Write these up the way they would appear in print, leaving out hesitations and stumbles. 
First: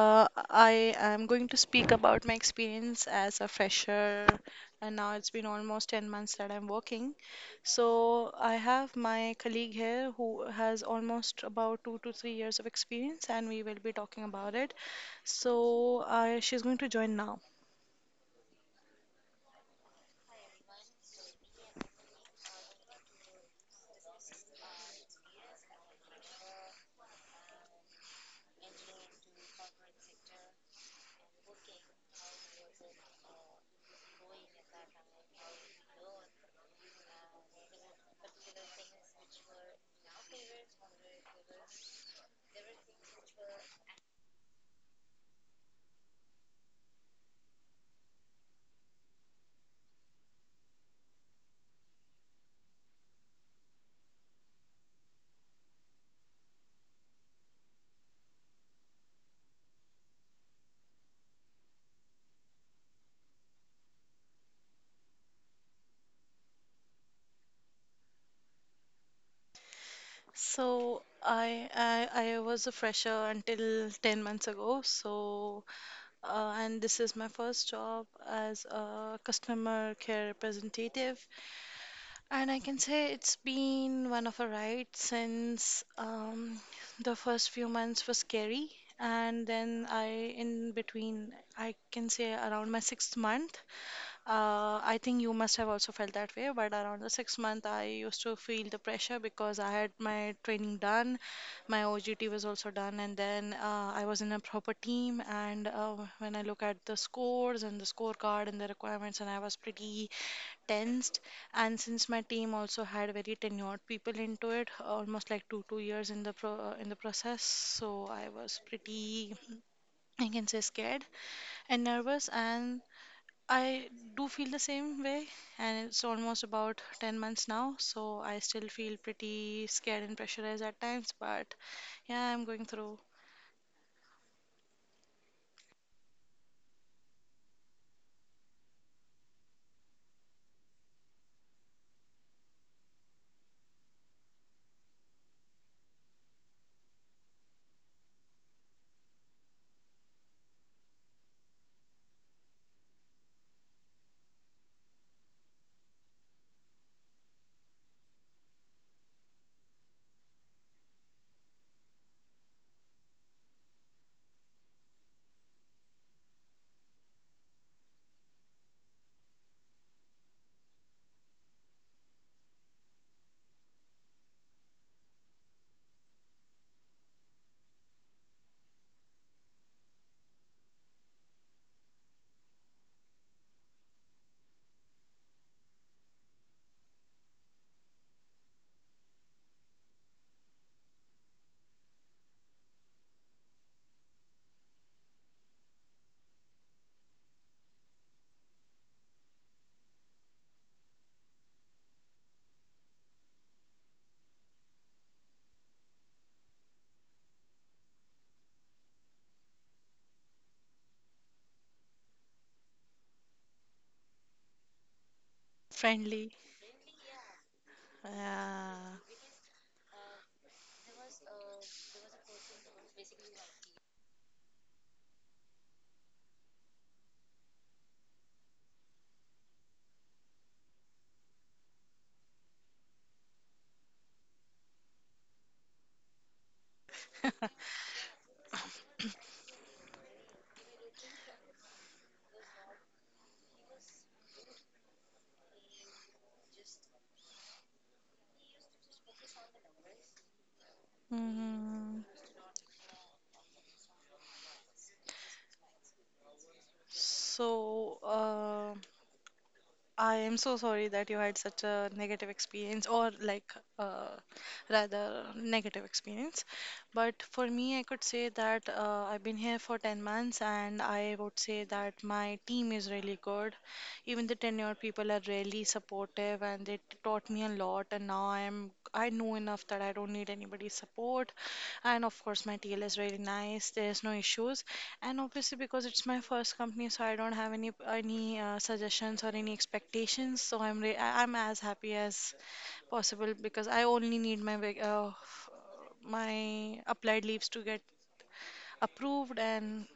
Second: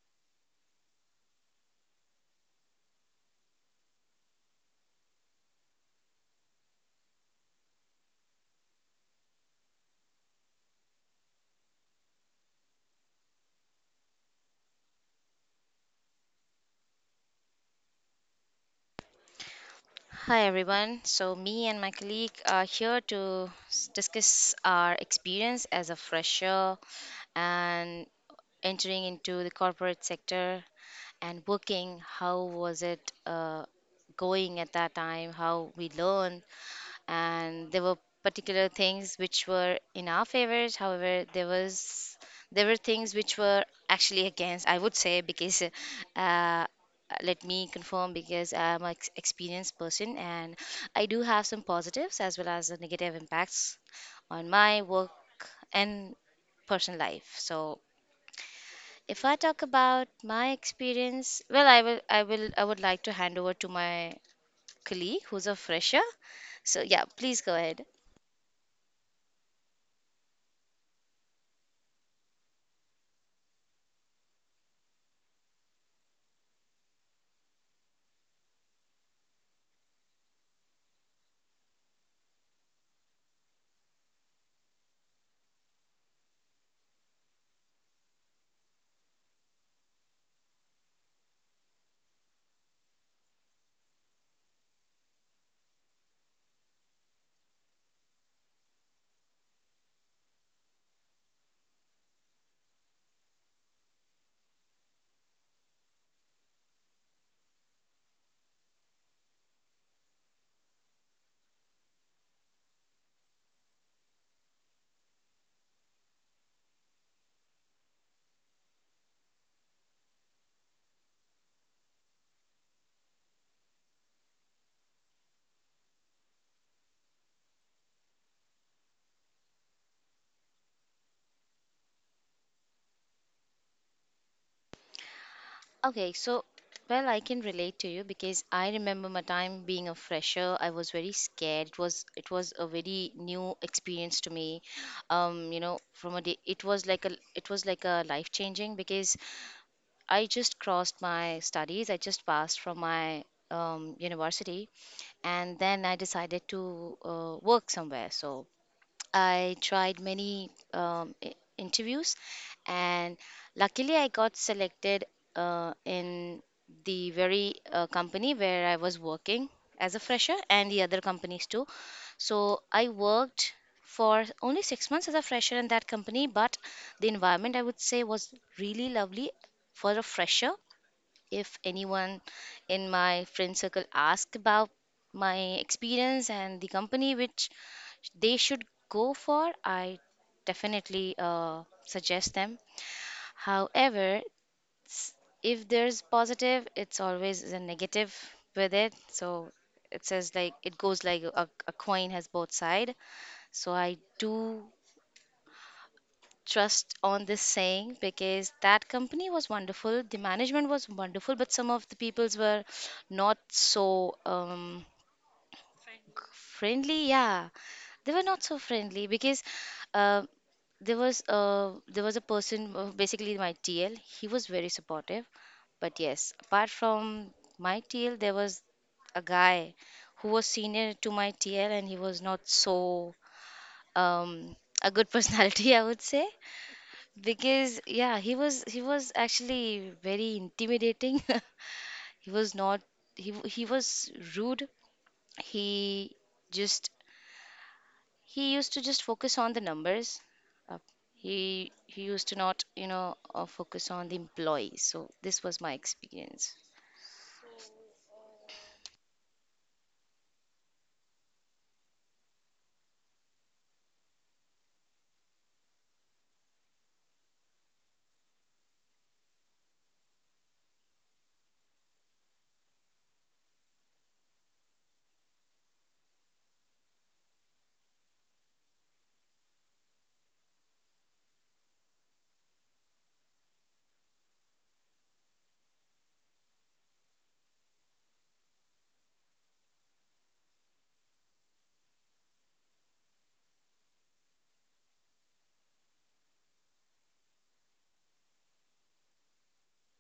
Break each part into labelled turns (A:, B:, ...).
A: I am going to speak about my experience as a fresher, and now it's been almost 10 months that I'm working. So, I have my colleague here who has almost about 2 to 3 years of experience, and we will be talking about it. So, she's going to join now.
B: Hi everyone. So me and my colleague are here to discuss our experience as a fresher and entering into the corporate sector and working. How was it going at that time? How we learn and there were particular things which were in our favors, however there were things which were actually against, I would say, because uh, let me confirm because I'm an experienced person and I do have some positives as well as the negative impacts on my work and personal life. So if I talk about my experience, well, I would like to hand over to my colleague who's a fresher, so yeah, please go ahead.
A: So, I was a fresher until 10 months ago. And this is my first job as a customer care representative. And I can say it's been one of a ride since. The first few months were scary. And then in between, I can say around my sixth month. I think you must have also felt that way, but around the 6 month, I used to feel the pressure because I had my training done, my OGT was also done, and then I was in a proper team. And when I look at the scores and the scorecard and the requirements, and I was pretty tensed. And since my team also had very tenured people into it, almost like two years in the pro in the process, so I was pretty. I can say scared and nervous, and I do feel the same way, and it's almost about 10 months now, so I still feel pretty scared and pressurized at times, but yeah, I'm going through
B: Okay, so well, I can relate to you because I remember my time being a fresher. I was very scared. It was a very new experience to me. You know, from a day, it was like a life changing because I just crossed my studies. I just passed from my university, and then I decided to work somewhere. So I tried many interviews, and luckily I got selected in the very company where I was working as a fresher, and the other companies too. So I worked for only 6 months as a fresher in that company, but the environment, I would say, was really lovely for a fresher. If anyone in my friend circle asked about my experience and the company which they should go for, I definitely suggest them. However, s- if there's positive, it's always a negative with it. So it says like it goes like a coin has both side. So I do trust on this saying because that company was wonderful, the management was wonderful, but some of the peoples were not so.
A: friendly.
B: Friendly. Yeah, they were not so
A: Yeah.
B: friendly because uh, there was a person, basically my TL. He was very supportive, but yes, apart from my TL, there was a guy who was senior to my TL, and he was not so um, a good personality, I would say, because yeah, he was actually very intimidating. He was not, he was rude. He just he used to just focus on the numbers. Uh, he
A: Mm,
B: used to not, you know, focus on the employees. So this was my experience.
A: so, I am so sorry that you had such a negative experience, or like uh, rather negative experience. But for me, I could say that I've been here for 10 months, and I would say that my team is really good. Even the tenured people are really supportive, and they taught me a lot, and now I know enough that I don't need anybody's support. And of course my TL is really nice, there's no issues. And obviously because it's my first company, so I don't have any suggestions or any expectations, so I'm as happy as possible because I only need my my applied leaves to get approved. And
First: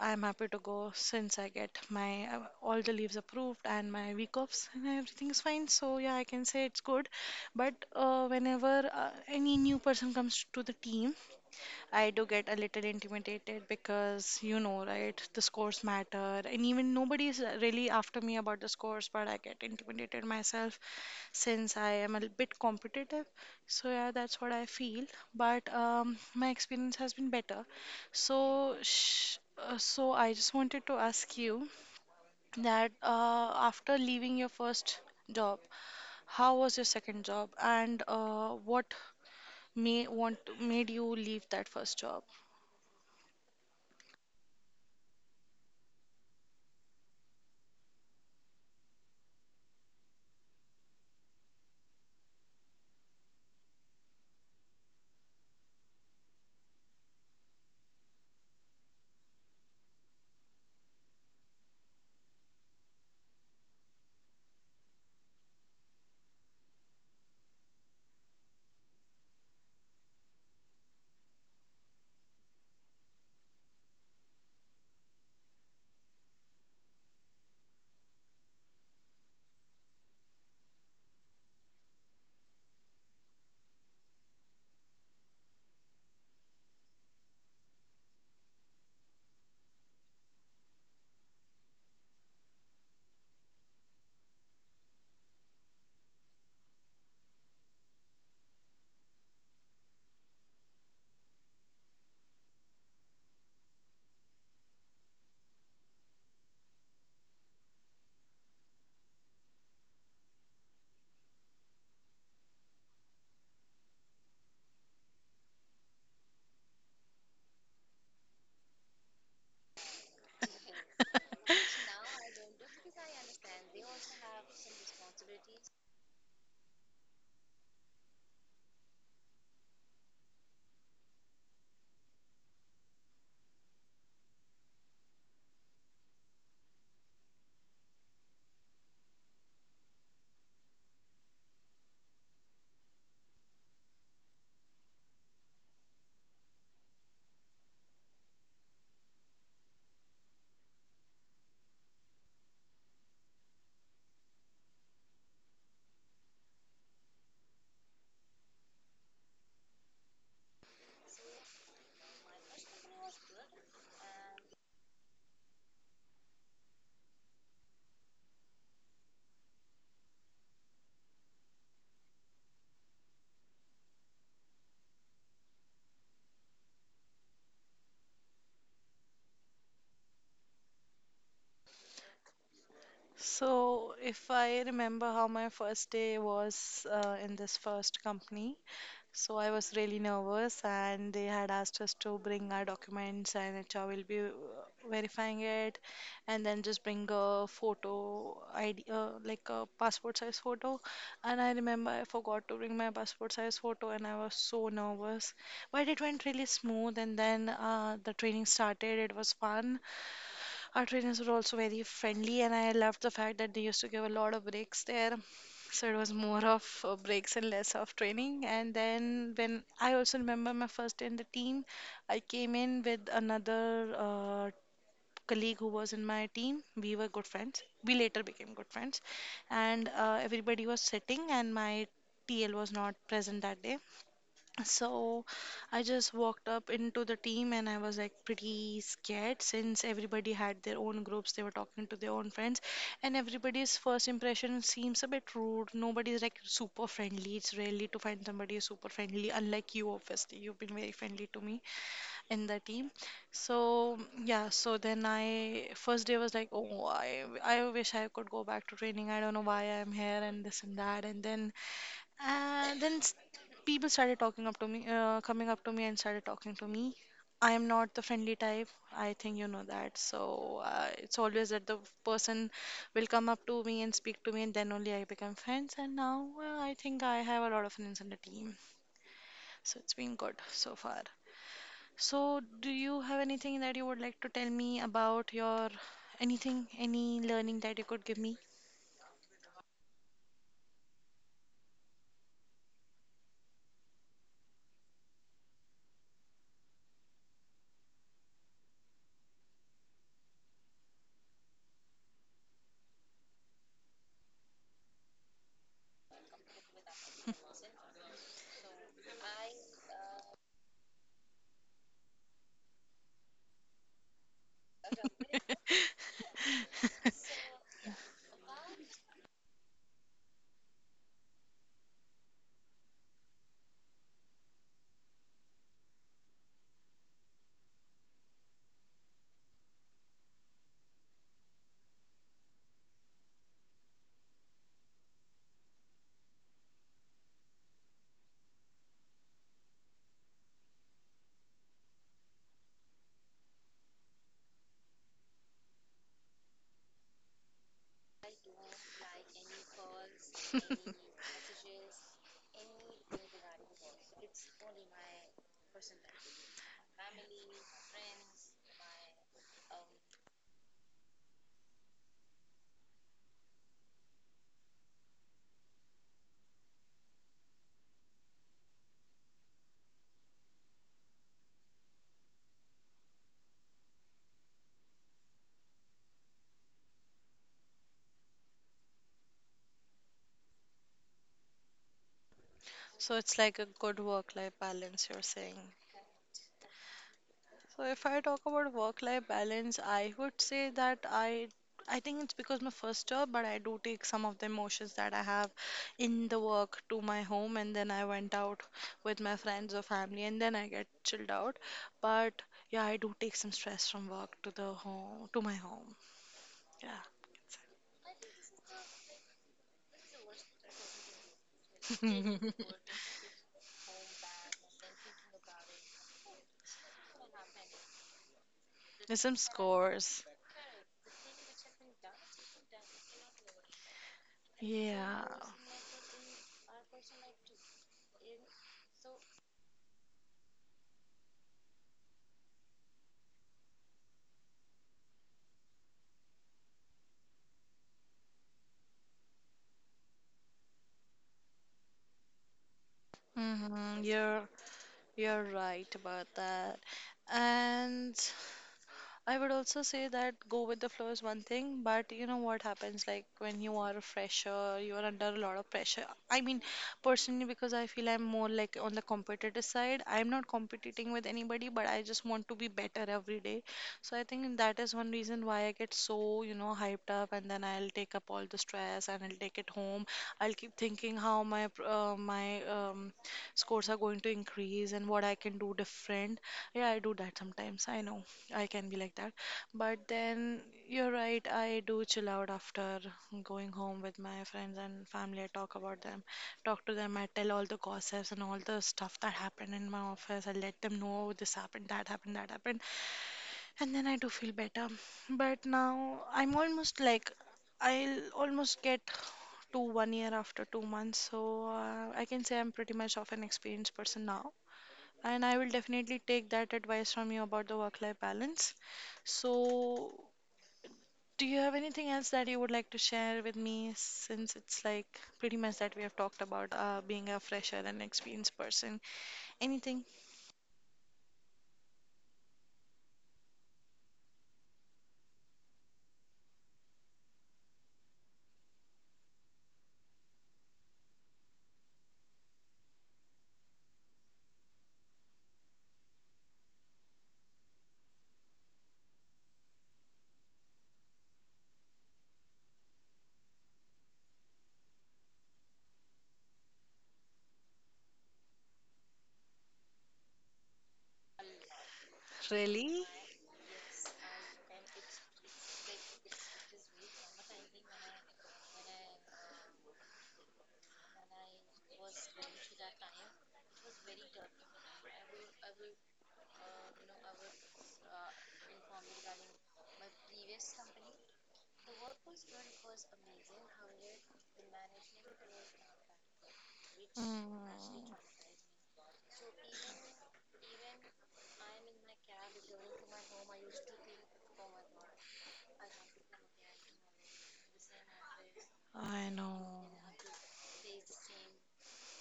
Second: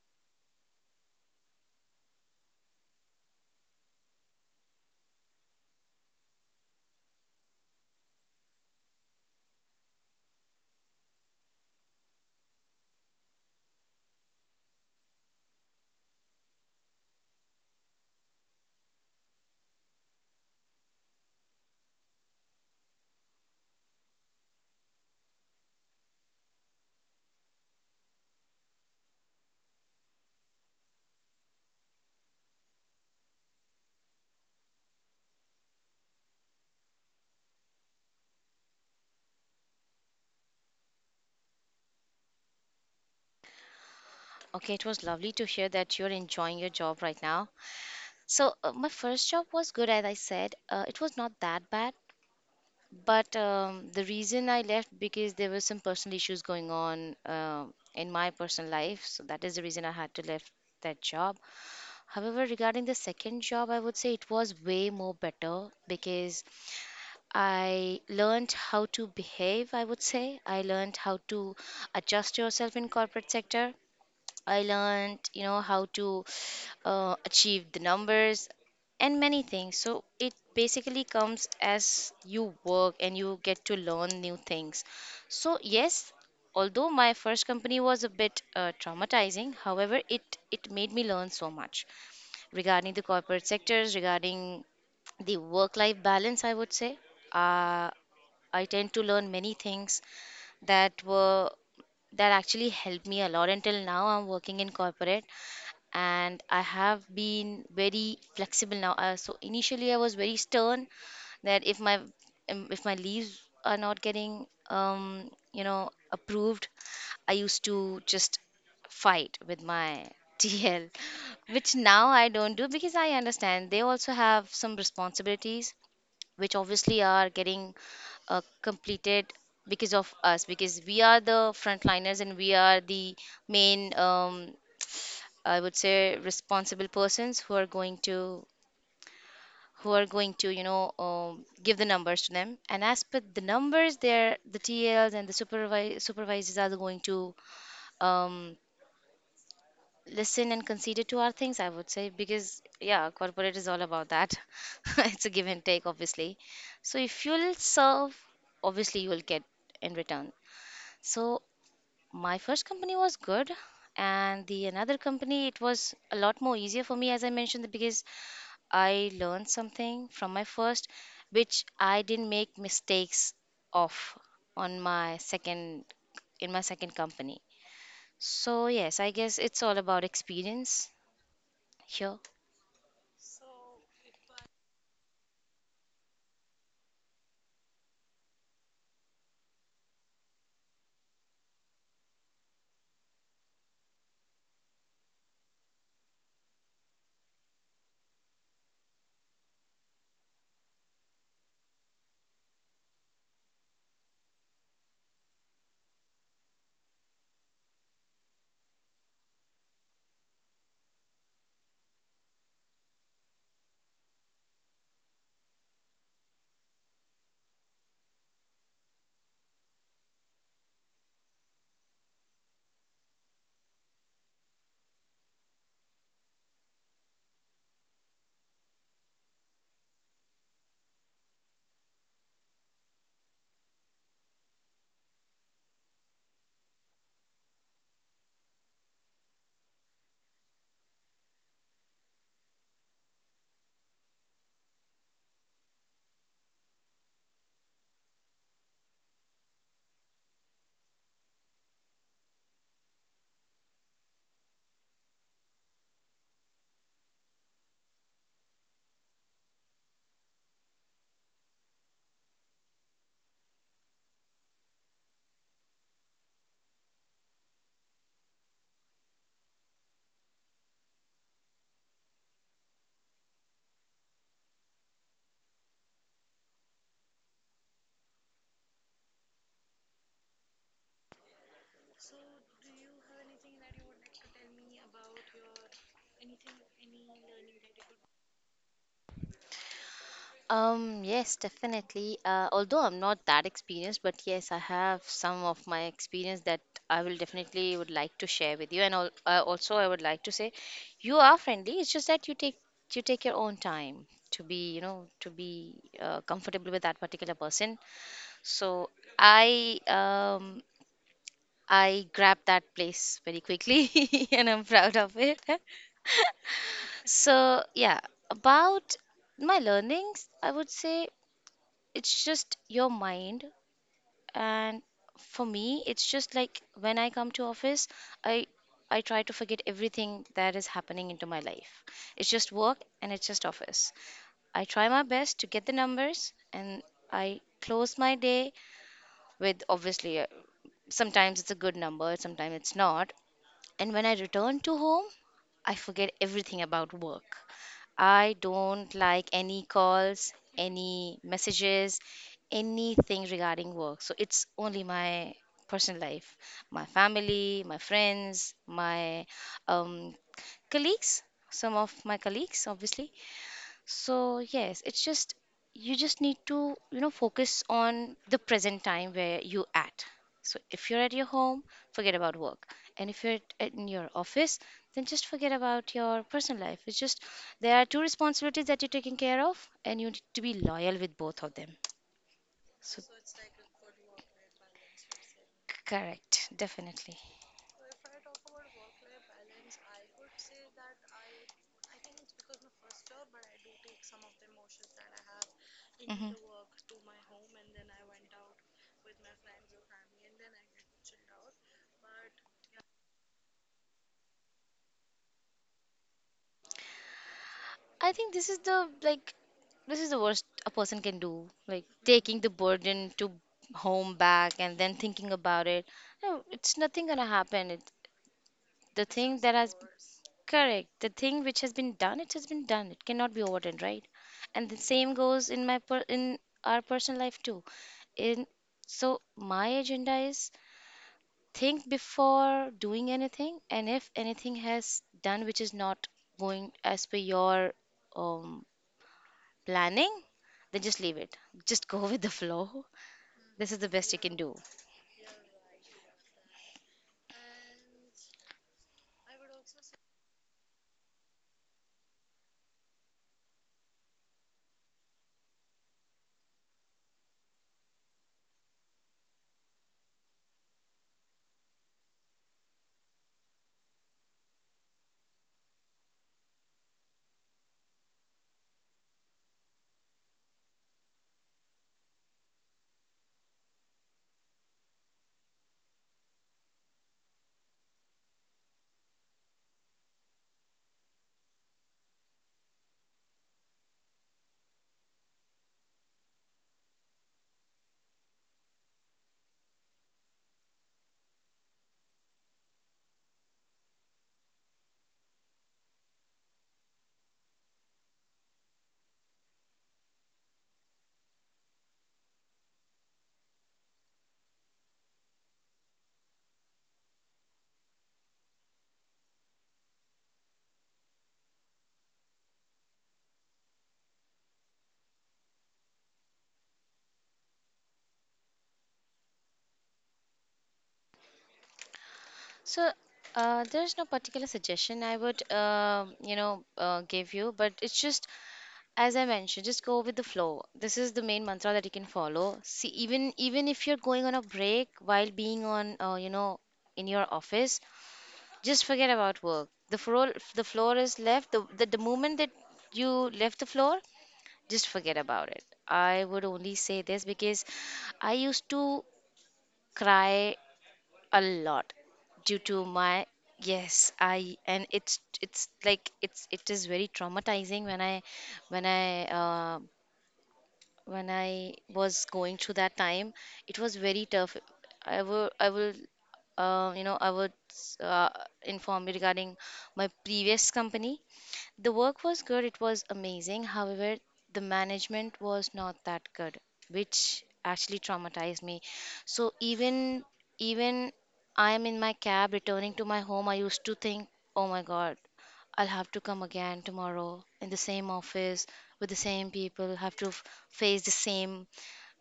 A: I'm happy to go since I get my all the leaves approved and my week offs and everything is fine. So yeah, I can say it's good. But whenever any new person comes to the team, I do get a little intimidated because, you know, right? The scores matter, and even nobody is really after me about the scores, but I get intimidated myself since I am a bit competitive. So yeah, that's what I feel. But my experience has been better. So I just wanted to ask you that after leaving your first job, how was your second job, and what may want made you leave that first job?
B: Okay, it was lovely to hear that you're enjoying your job right now. So my first job was good, as I said. It was not that bad, but the reason I left because there were some personal issues going on in my personal life. So that is the reason I had to left that job. However, regarding the second job, I would say it was way more better because I learned how to behave, I would say. I learned how to adjust yourself in corporate sector. I learned, you know, how to achieve the numbers and many things. So it basically comes as you work and you get to learn new things. So yes, although my first company was a bit traumatizing, however, it made me learn so much regarding the corporate sectors, regarding the work life balance, I would say. uh, I tend to learn many things that were that actually helped me a lot. Until now I'm working in corporate, and I have been very flexible now. So initially I was very stern that if my leaves are not getting um, you know, approved, I used to just fight with my TL, which now I don't do because I understand they also have some responsibilities which obviously are getting completed because of us, because we are the frontliners, and we are the main I would say responsible persons who are going to you know, give the numbers to them. And as per the numbers there, the TLs and the supervisors are going to um, listen and consider to our things, I would say, because yeah, corporate is all about that. It's a give and take, obviously. So if you'll serve, obviously you will get in return. So my first company was good, and the another company, it was a lot more easier for me, as I mentioned, because I learned something from my first which I didn't make mistakes of on my second, in my second company. So yes, I guess it's all about experience here.
A: So, if I remember how my first day was in this first company, so I was really nervous, and they had asked us to bring our documents, and HR will be verifying it, and then just bring a photo ID, like a passport size photo. And I remember I forgot to bring my passport size photo, and I was so nervous. But it went really smooth, and then the training started. It was fun. Our trainers were also very friendly, and I loved the fact that they used to give a lot of breaks there. So it was more of breaks and less of training. And then when I also remember my first day in the team, I came in with another colleague who was in my team. We were good friends. We later became good friends, and everybody was sitting, and my TL was not present that day. So I just walked up into the team, and I was like pretty scared since everybody had their own groups, they were talking to their own friends, and everybody's first impression seems a bit rude. Nobody's like super friendly. It's rarely to find somebody who's super friendly, unlike you, obviously. You've been very friendly to me in the team. So yeah, so then I first day was like, oh, I wish I could go back to training. I don't know why I'm here and this and that. And then s- People started talking up to me, coming up to me and started talking to me. I am not the friendly type. I think you know that. So it's always that the person will come up to me and speak to me, and then only I become friends. And now I think I have a lot of friends on the team. So it's been good so far. So do you have anything that you would like to tell me about your anything, any learning that you could give me?
B: Yes, definitely. Although I'm not that experienced, but yes, I have some of my experience that I will definitely would like to share with you. And also, I would like to say, you are friendly. It's just that you take your own time to be, you know, to be comfortable with that particular person. So I um I grabbed that place very quickly, and I'm proud of it. So yeah, about my learnings, I would say it's just your mind. And for me, it's just like when I come to office, i I try to forget everything that is happening into my life. It's just work and it's just office. I try my best to get the numbers, and I close my day with, obviously, sometimes it's a good number, sometimes it's not. And when I return to home, I forget everything about work. I don't like any calls, any messages, anything regarding work. So it's only my personal life, my family, my friends, my um, colleagues, some of my colleagues, obviously. So yes, it's just you just need to, you know, focus on the present time where you at. So if you're at your home, forget about work. And if you're in your office, then just forget about your personal life. It's just there are two responsibilities that you're taking care of, and you need to be loyal with both of them. So
A: So it's like a good work life balance, you're saying.
B: correct, definitely.
A: So if I talk about work life balance, I would say that I think it's because my first job, but I do take some of the emotions that I have in
B: Hmm.
A: the work to my home, and then I went out with my friends or family, and then I get chilled out. But yeah, I do take some stress from work to my home. Yeah.
B: I think this is the like, this is the worst a person can do. Like taking the burden to home back and then thinking about it. No, it's nothing gonna happen. The
A: There's some
B: thing that has
A: scores.
B: correct, the thing which has been done, it has been done. It cannot be overturned, right? And the same
A: Yeah.
B: goes in in our personal life too. In, so my agenda is think before doing anything, and if anything has done which is not going as per your um planning? Then just leave it. Just go with the flow. This is the
A: hmm
B: best you can
A: You're
B: do.
A: you're right about that. And I would also say that go with the flow is one thing, but you know what happens like when you are a fresher, you are under a lot of pressure. I mean, personally, because I feel I'm more like on the competitive side, I'm not competing with anybody, but I just want to be better every day. So I think that is one reason why I get so, you know, hyped up, and then I'll take up all the stress, and I'll take it home. I'll keep thinking how my my scores are going to increase and what I can do different. Yeah, I do that sometimes. I know. I can be like that. But then you're right, I do chill out after going home with my friends and family. I talk about them, talk to them. I tell all the gossips and all the stuff that happened in my office. I let them know this happened, that happened, that happened. And then I do feel better. But now I'm almost like, I'll almost get to one year after 2 months. So I can say I'm pretty much of an experienced person now. And I will definitely take that advice from you about the work-life balance. So, do you have anything else that you would like to share with me, since it's like pretty much that we have talked about being a fresher and experienced person? Anything?
B: So there's no particular suggestion I would, you know, give you, but it's just, as I mentioned, just go with the flow. This is the main mantra that you can follow. See, even if you're going on a break while being on, you know, in your office, just forget about work. The floor is left. The moment that you left the floor, just forget about it. I would only say this because I used to cry a lot due to
A: Really?
B: my, yes, I and it's it is very traumatizing when I when I when I was going through that time. It was very tough. I will you know, I would uh, inform you regarding my previous company. The work was good, it was amazing. However, the management was not that good, which
A: Mm,
B: actually traumatized me. So even I am in my cab returning to my home, I used to think, "Oh my God, I'll have to come again tomorrow in the same office with the
A: I
B: same
A: know.
B: people, have to face the same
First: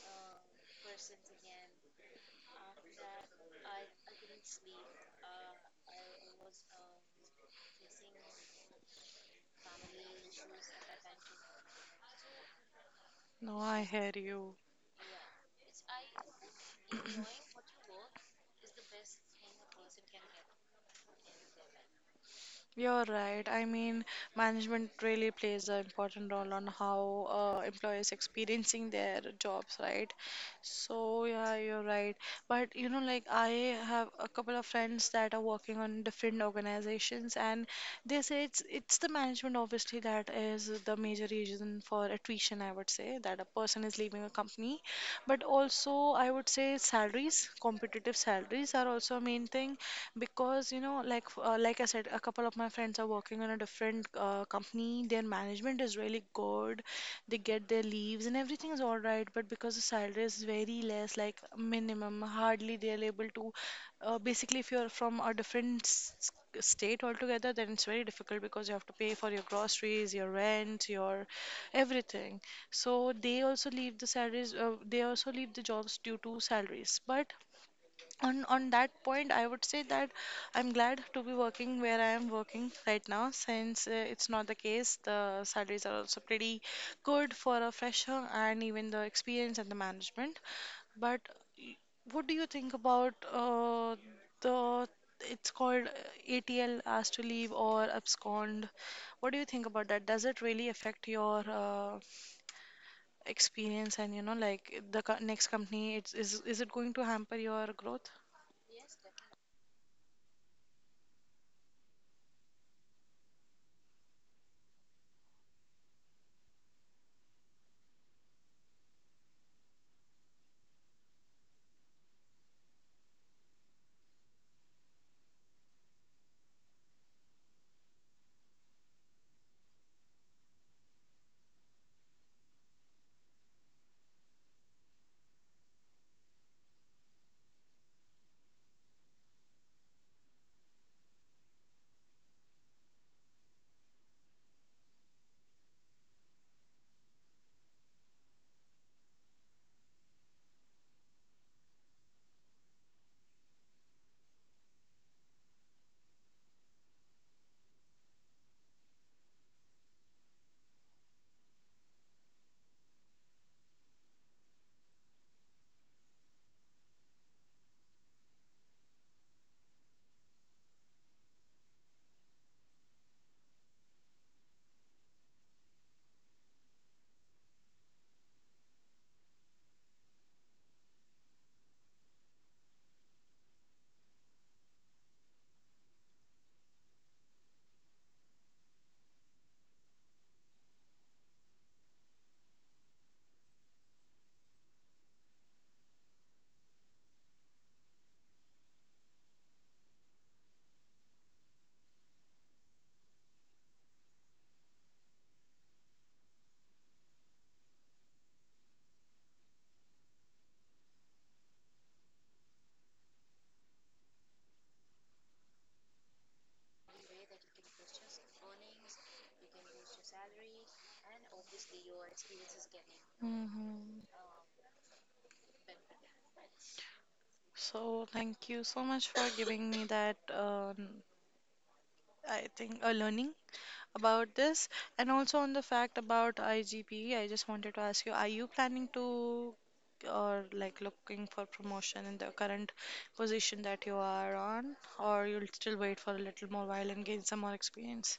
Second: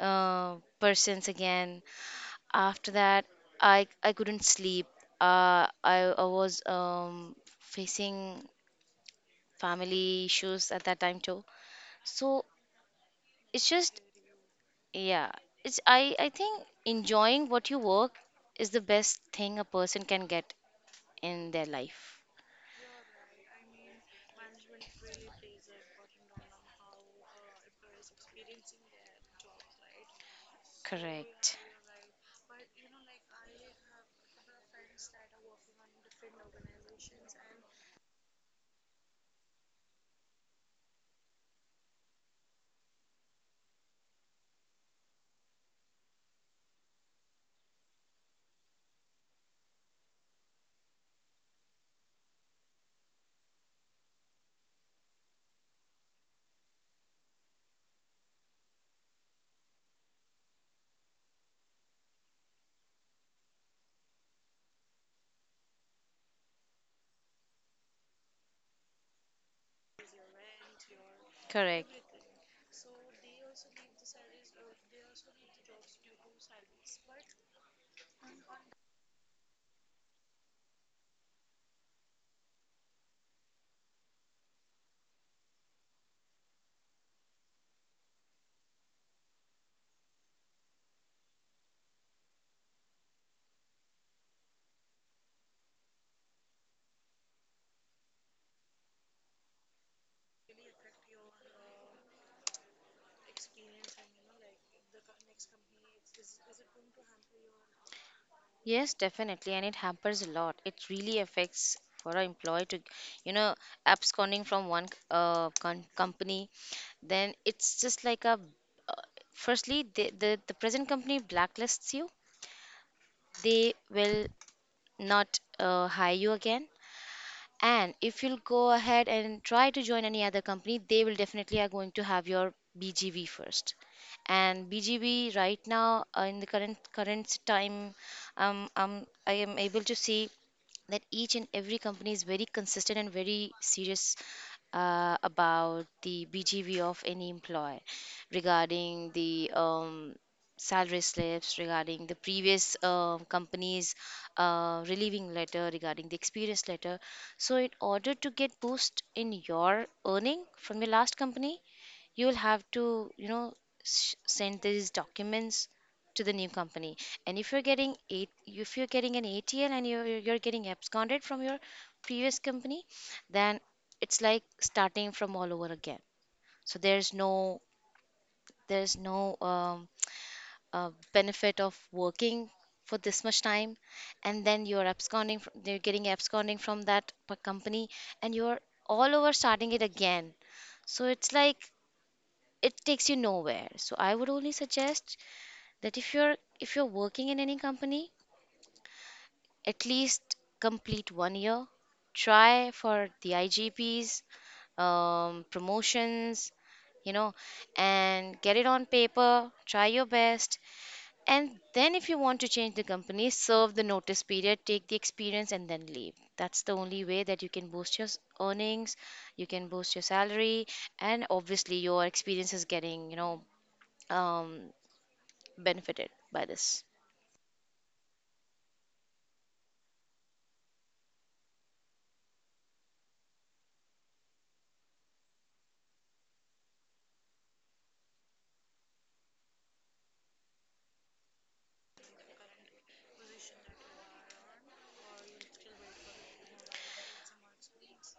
B: persons again." After that, I couldn't sleep. Uh, I was facing family issues at that time too. So
A: No,
B: it's
A: I
B: just,
A: hear you.
B: yeah, it's, I think enjoying what you work is the best thing a person can get in their life.
A: You're right. I mean, management really plays an important role on how employees experiencing their jobs, right? So yeah,
B: Correct,
A: you're right. But you know, like I have a couple of friends that are working on different organizations, and they say it's the management obviously that is the major reason for attrition. I would say that a person is leaving a company, but also I would say salaries, competitive salaries are also a main thing, because you know like like I said, a couple of my friends are working on a different company, their management is really good, they get their leaves and everything is all right, but because the salary is very less, like minimum, hardly they are able to. Basically, if you're from a different state altogether, then it's very difficult because you have to pay for your groceries, your rent, your
B: correct.
A: everything. So they also leave the salaries, they also leave the jobs due to salaries. But on that point I would say that I'm glad to be working where I am working right now, since it's not the case. The salaries are also pretty good for a fresher, and even the experience and the management. But y- what do you think about the it's called ATL, asked to leave or abscond? What do you think about that? Does it really affect your experience, and you know like the next company? Is it going to hamper your growth?
B: Yes, definitely. And it hampers a lot. It really affects for an employee to, you know, absconding from one company. Then it's just like a, uh, firstly, the present company blacklists you. They will not hire you again. And if you'll go ahead and try to join any other company, they will definitely are going to have your BGV first. And BGV right now, in the current time, I am able to see that each and every company is very consistent and very serious about the BGV of any employee, regarding the salary slips, regarding the previous um, company's relieving letter, regarding the experience letter. So in order to get boost in your earning from your last company, you'll have to, you know, send these documents to the new company. And if you're getting eight if you're getting an ATL and you're getting absconded from your previous company, then it's like starting from all over again. So there's no, there's no um, benefit of working for this much time and then you're absconding from, they're getting absconding from that company, and you're all over starting it again. So it's like it takes you nowhere. So I would only suggest that if you're working in any company, at least complete 1 year. Try for the IGPs, promotions, you know, and get it on paper. Try your best, and then if you want to change the company, serve the notice period, take the experience, and then leave. That's the only way that you can boost your earnings, you can boost your salary, and obviously your experience is getting, you know,
A: hmm
B: um benefited by this.
A: So, thank you so much for giving me that, I think, a learning about this. And also on the fact about IGP, I just wanted to ask you, are you planning to or like looking for promotion in the current position that you are on, or you'll still wait for a little more while and gain some more experience?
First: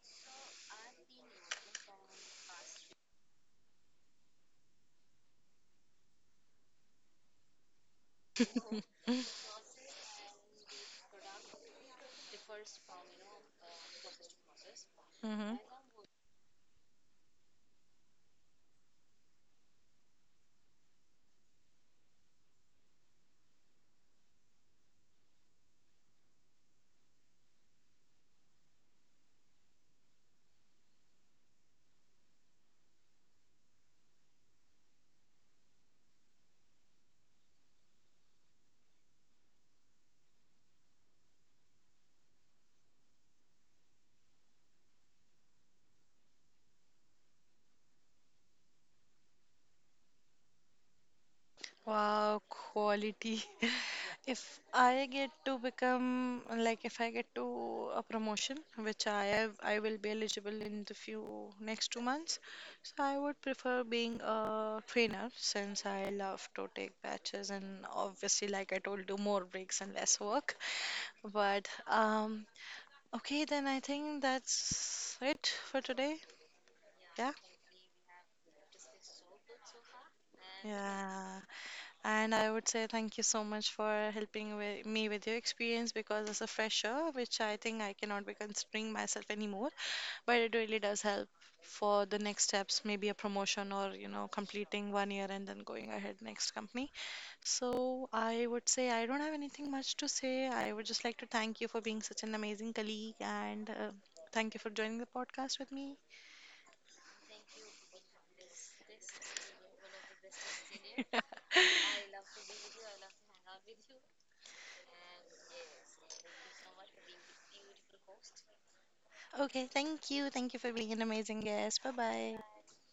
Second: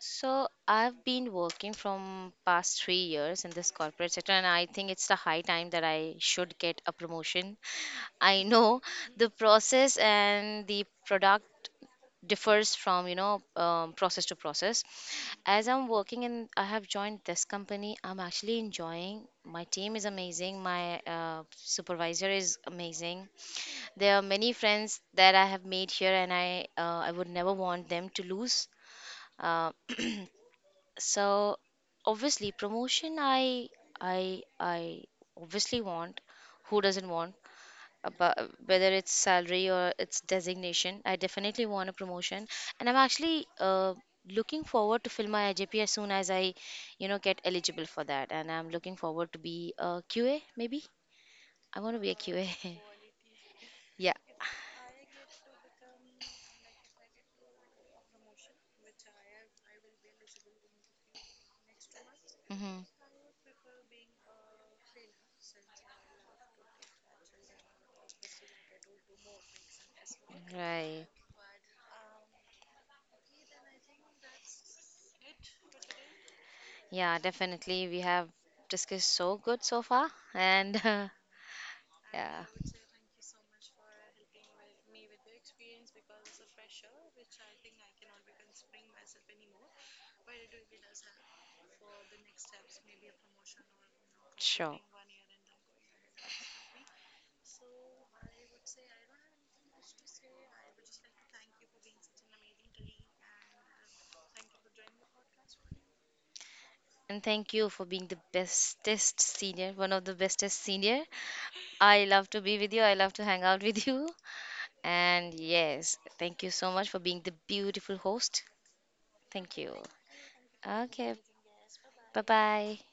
B: So I've been working from past 3 years in this corporate sector, and I think it's the high time that I should get a promotion. I know the process and the product differs from, you know, process to process.
A: hmm
B: As I'm working and I have joined this company, I'm actually enjoying. My team is amazing. My supervisor is amazing. There are many friends that I have made here, and I would never want them to lose. Uh, so obviously promotion, I obviously want. Who doesn't want? About whether it's salary or it's designation, I definitely want a promotion. And I'm actually looking forward to fill my IJP as soon as I, you know, get eligible for that. And I'm looking forward to be a QA maybe. I want to be a
A: Wow,
B: QA.
A: quality.
B: Yeah.
A: If I get to become like if I get to a promotion, which I have, I will be eligible in the few next 2 months.
B: Hmm.
A: So I would prefer being a trainer since I love to take batches and obviously, like I told you, more breaks and less work.
B: Right.
A: But okay, then I think that's it for today.
B: Yeah,
A: Yeah,
B: definitely, we have discussed so good so far. And
A: yeah. And
B: yeah.
A: I would say thank you so much for helping with me with your experience because as a fresher, which I think I cannot be considering myself anymore, but it really does help for the next steps, maybe a promotion or you know
B: Sure.
A: completing one year and then going ahead next company. So I would say I don't have anything much to say. I would just like to thank you for being such an amazing colleague, and thank you for joining the podcast with me.
B: And thank you for being the bestest senior, one of the bestest senior. I love to be with you. I love to hang out with you. And yes, thank you so much for being the beautiful host. Thank
A: Okay,
B: you.
A: thank you. Thank you for being an
B: Okay,
A: amazing guest. Bye
B: bye
A: bye.
B: bye.